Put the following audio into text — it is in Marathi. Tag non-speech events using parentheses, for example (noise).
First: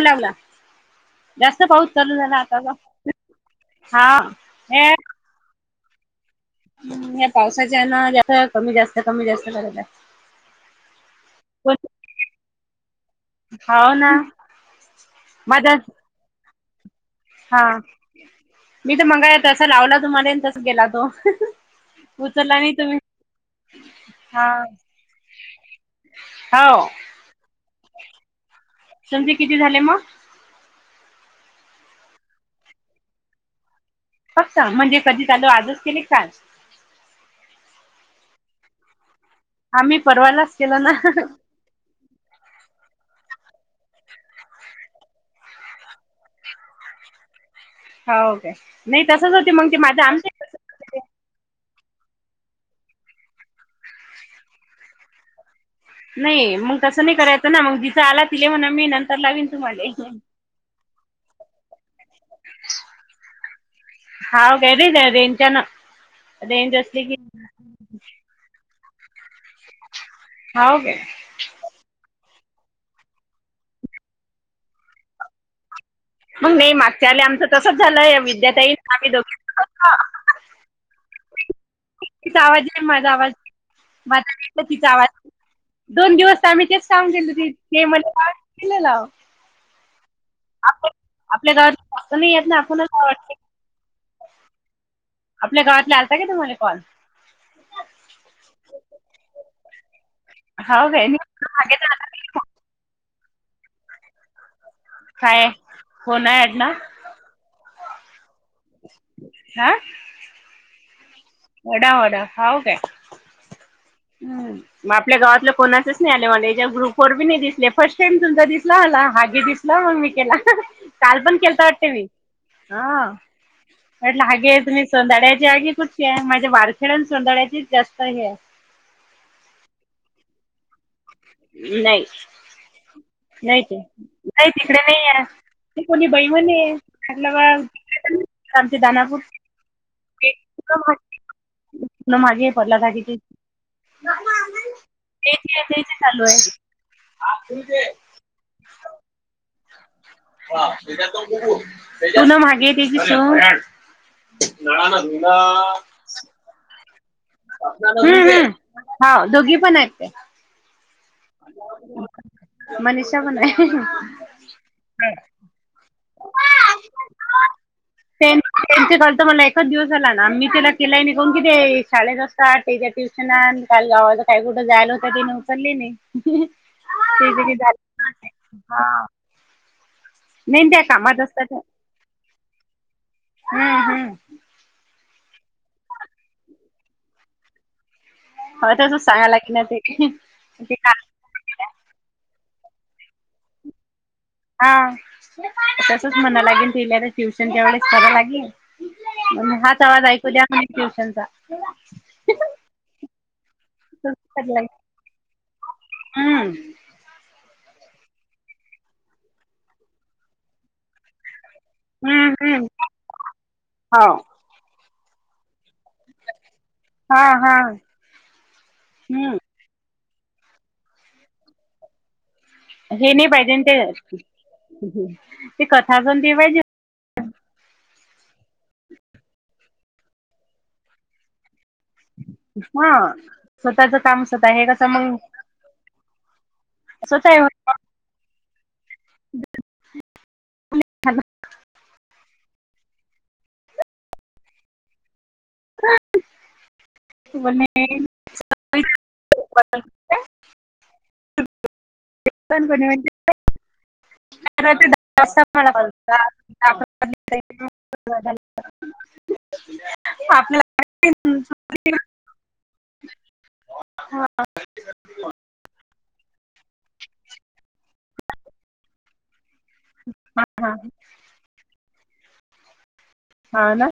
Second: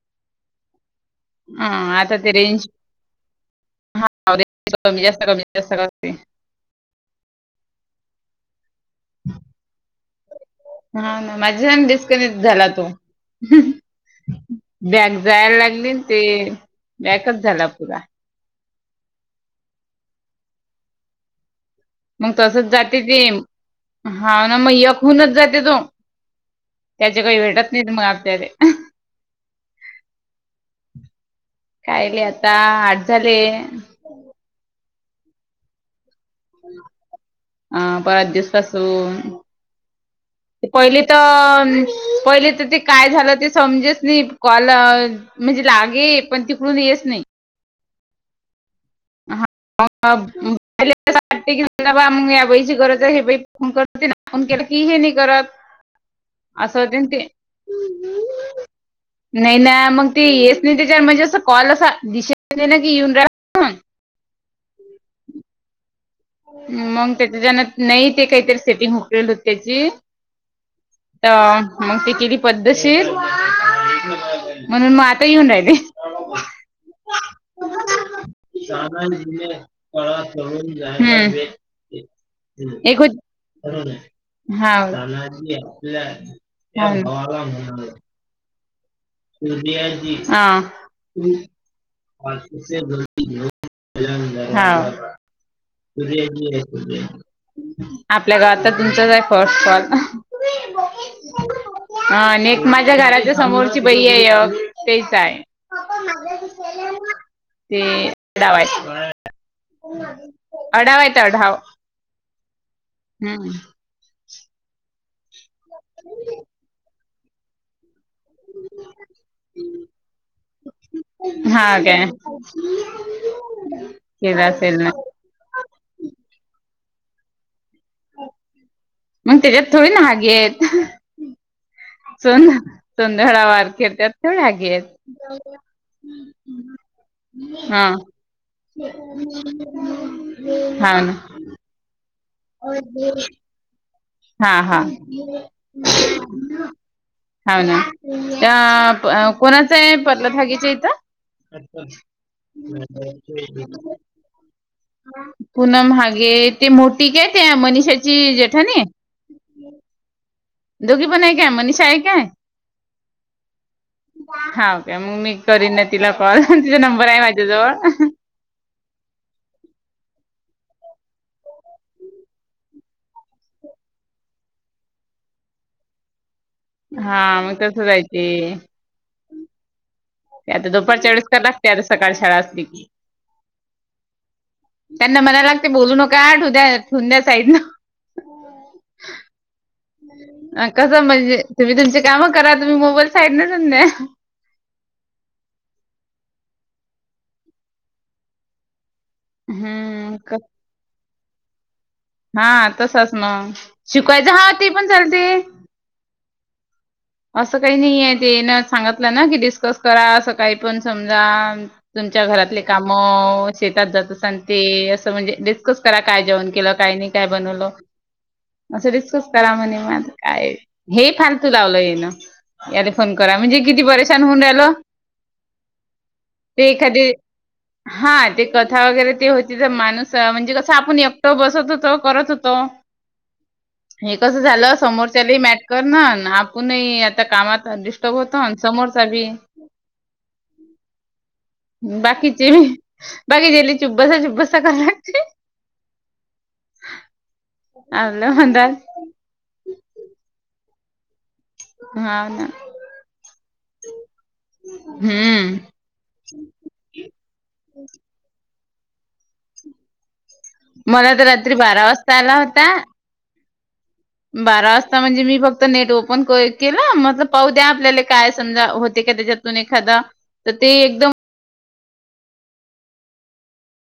लावला जास्त हा पाऊस चालू ते झाला आता, रेंज (unintelligible) हा ए ते सगळं फ्री आहे. ह्या पावसाच्यान जे आता कमी जास्त कमी जास्त करत आहे. हा ना माझ्याच्यान डिस्कनेक्ट झाला तो हुं हाव ना बॅग जायला माझा लागली ते पॅकच हा झाला पुरा. मी तर मंगळ (unintelligible) तसं लावला (unintelligible) तसं गेला तो हं हं मग तसच जाते ते हा ना मग यक हूनच जाते तो हो त्याचे काही भेटत नाहीत मग आपल्याले ती झाले मग, काय ले आता आठ झाले, फक्त म्हणजे कधी झालं आजच केले काय आ बऱ्याच दिवस पासून आम्ही परवालाच केलं ना पहिलीत अन पहिलीत तर ते काय झालं ते समजेच नाहीत कॉल म्हणजे लागे पण तिकडून येच नाही. हो का नाही तसच हा होते मग ते माझ्या आमच्या (unintelligible) वाटते की (unintelligible) मग या बाईची गरज आहे हे बाई फोन करते ना फोन केला की हे नाही करत (inaudible) नाही मग असं होते तसं न नाही ते करायचं ना मग जिचा आला तिले म्हणा मी नंतर लावीन नाय ना तुम्हाला मग ते ये नाही त्याच्या म्हणजे अस कॉल असा (inaudible) ना की येऊन राहिला. म्हणून. हाव घरीच आहे रेंजान मग त्याच्याच्यान नाही ते काहीतरी सेटिंग हुकलेली होती त्याची हाव काय? मग ती केली पद्धतशीर म्हणून मग आता येऊन राहिली. मग नाही मागच्या आले आमचं तसच झालंय विद्याताई आम्ही दोघी हम्म. तिथं आवाज येत नाही एक माझा होत आवाज मग आता तिथं हा तिचा आवाज दोन दिवस आम्ही तेच त्या सांगुन गेलो ते म्हणे पाच किलो लाव हा. आपल्या आपल्या गावात जास्त नाही येत ना आपणच वाटते हा. आपल्या गावातला आलता का तुम्हाला कॉल आपल्या गावात तर तुमचच आहे फर्स्ट कॉल हाव का आणि (inaudible) एक माझ्या घराच्या समोरची बाई आहे तेच आहे. काय कोण आहे अडनाव तेवा हा अढावा येत अढावा वडा वडा हाव काय हम्म मग आपल्या गावातलं कोणासच नाही आले म्ह याच्या ग्रुप वर बी नाही दिसले. फर्स्ट टाईम तुमचा दिसला मला हगी दिसला मग मी केला काल पण केलता हा वाटते काय मी केला म्हटले (inaudible) असेल तुम्ही ना सोधाड्याचे आहेगे कुठ माझ्या वारखेड्या सोंदाड्याचीच जास्त हे मग त्याच्यात थोडी नाहाग आहेतेत नाही. सोंधळा नाही ते वारके त्यात नाही तेवड्या तिकडे घेेत नाही आहे ते कोणी बाई हा कामचे दानापूर हा ना मागे हे पडला किती हा हा चालू हा ना आहे या प अ कोणाच आहे पडलं भाागीच्या इथं पुन्हा मागे त्याची सून पूनम हागे ते मोठी काय त्या हम्म मनिषाची हम्म जेठाणी हा दोघी पण आहेत ते दोघी पण आहे काय मनीष आहे काय मनीषा पण आहे हा ओके मग मी करीन ना तिला कॉल तिचा नंबर आहे माझ्या जवळ लत मला ए एकच दिवसाला ना आम्ही त्याला केलाय निघून कि ते शाळेत का त्याच्या ट्युशनान काल गावाच काही कुठं जायला होतं ते नवसले नाही हा ते मग तसं जायचे हा ते नाही आता त्या दुपार कामात चाळीस का असतात लागते आता सकाळी शाळा असतेी हम्म हम्म त्यांना मनाला लागते बोलू नका ठुद्या ठुंद्या साईडन हो तसच सांगा लागेल ना ते अ ते का कस म्हणजे तुम्ही तुमचे कामं करा तुम्ही मोबाईल साईड नून हा तसच म्हणा लागेल तल्या तर ट्युशनच्या वेळेस कराव लागेल हाच आवाज ऐकू हम्म द्या ट्युशनचा हा तसच मग शिकवायचं हा ती पण चालते हम्म असं काही नाहीय ते न सांगितलं ना की डिस्कस करा असं काळी पण समजा तुमच्या हम्म घरातले हम्म काम शेतात हो जात अस आणि ते असं म्हणजे कस करा काय जेण केलं काही नाही हा काय हा बनवलं असं डिस्कस हम्म करा म्हणे मझ काय हे फालतू लावलं ये ना याला हे फोन नाही करा पाहिजे म्हणजे न ते किती परेशान होऊन राहिल ते कथा पण पाहिजे ते एखादी हा ते कथा वगैरे ते होती तर माणूस म्हणजे कसं आपण एकटो बसत होतो करत होतो हा स्वतःच हे काम कस स्वतः हे झालं कसं मग समोरच्या मॅटकर ना आप नाही आता स्वतः आहे होत. कामात डिस्टर्ब होतो समोरचा भी बाकीची म बाकी जेली चुब्बसा चुब्बसा क लागते बोलणे आलं म्हणंदात (inaudible) हा ना हम्म सा मिळा (unintelligible) आप मला तर रात्री बारा वाजता आला होता बारा वाजता म्हणजे मी फक्त नेट ओपन केला मतल पाहू द्या आपल्याला काय समजा होते का त्याच्यात एखादा तर ते हा एकदम हा ना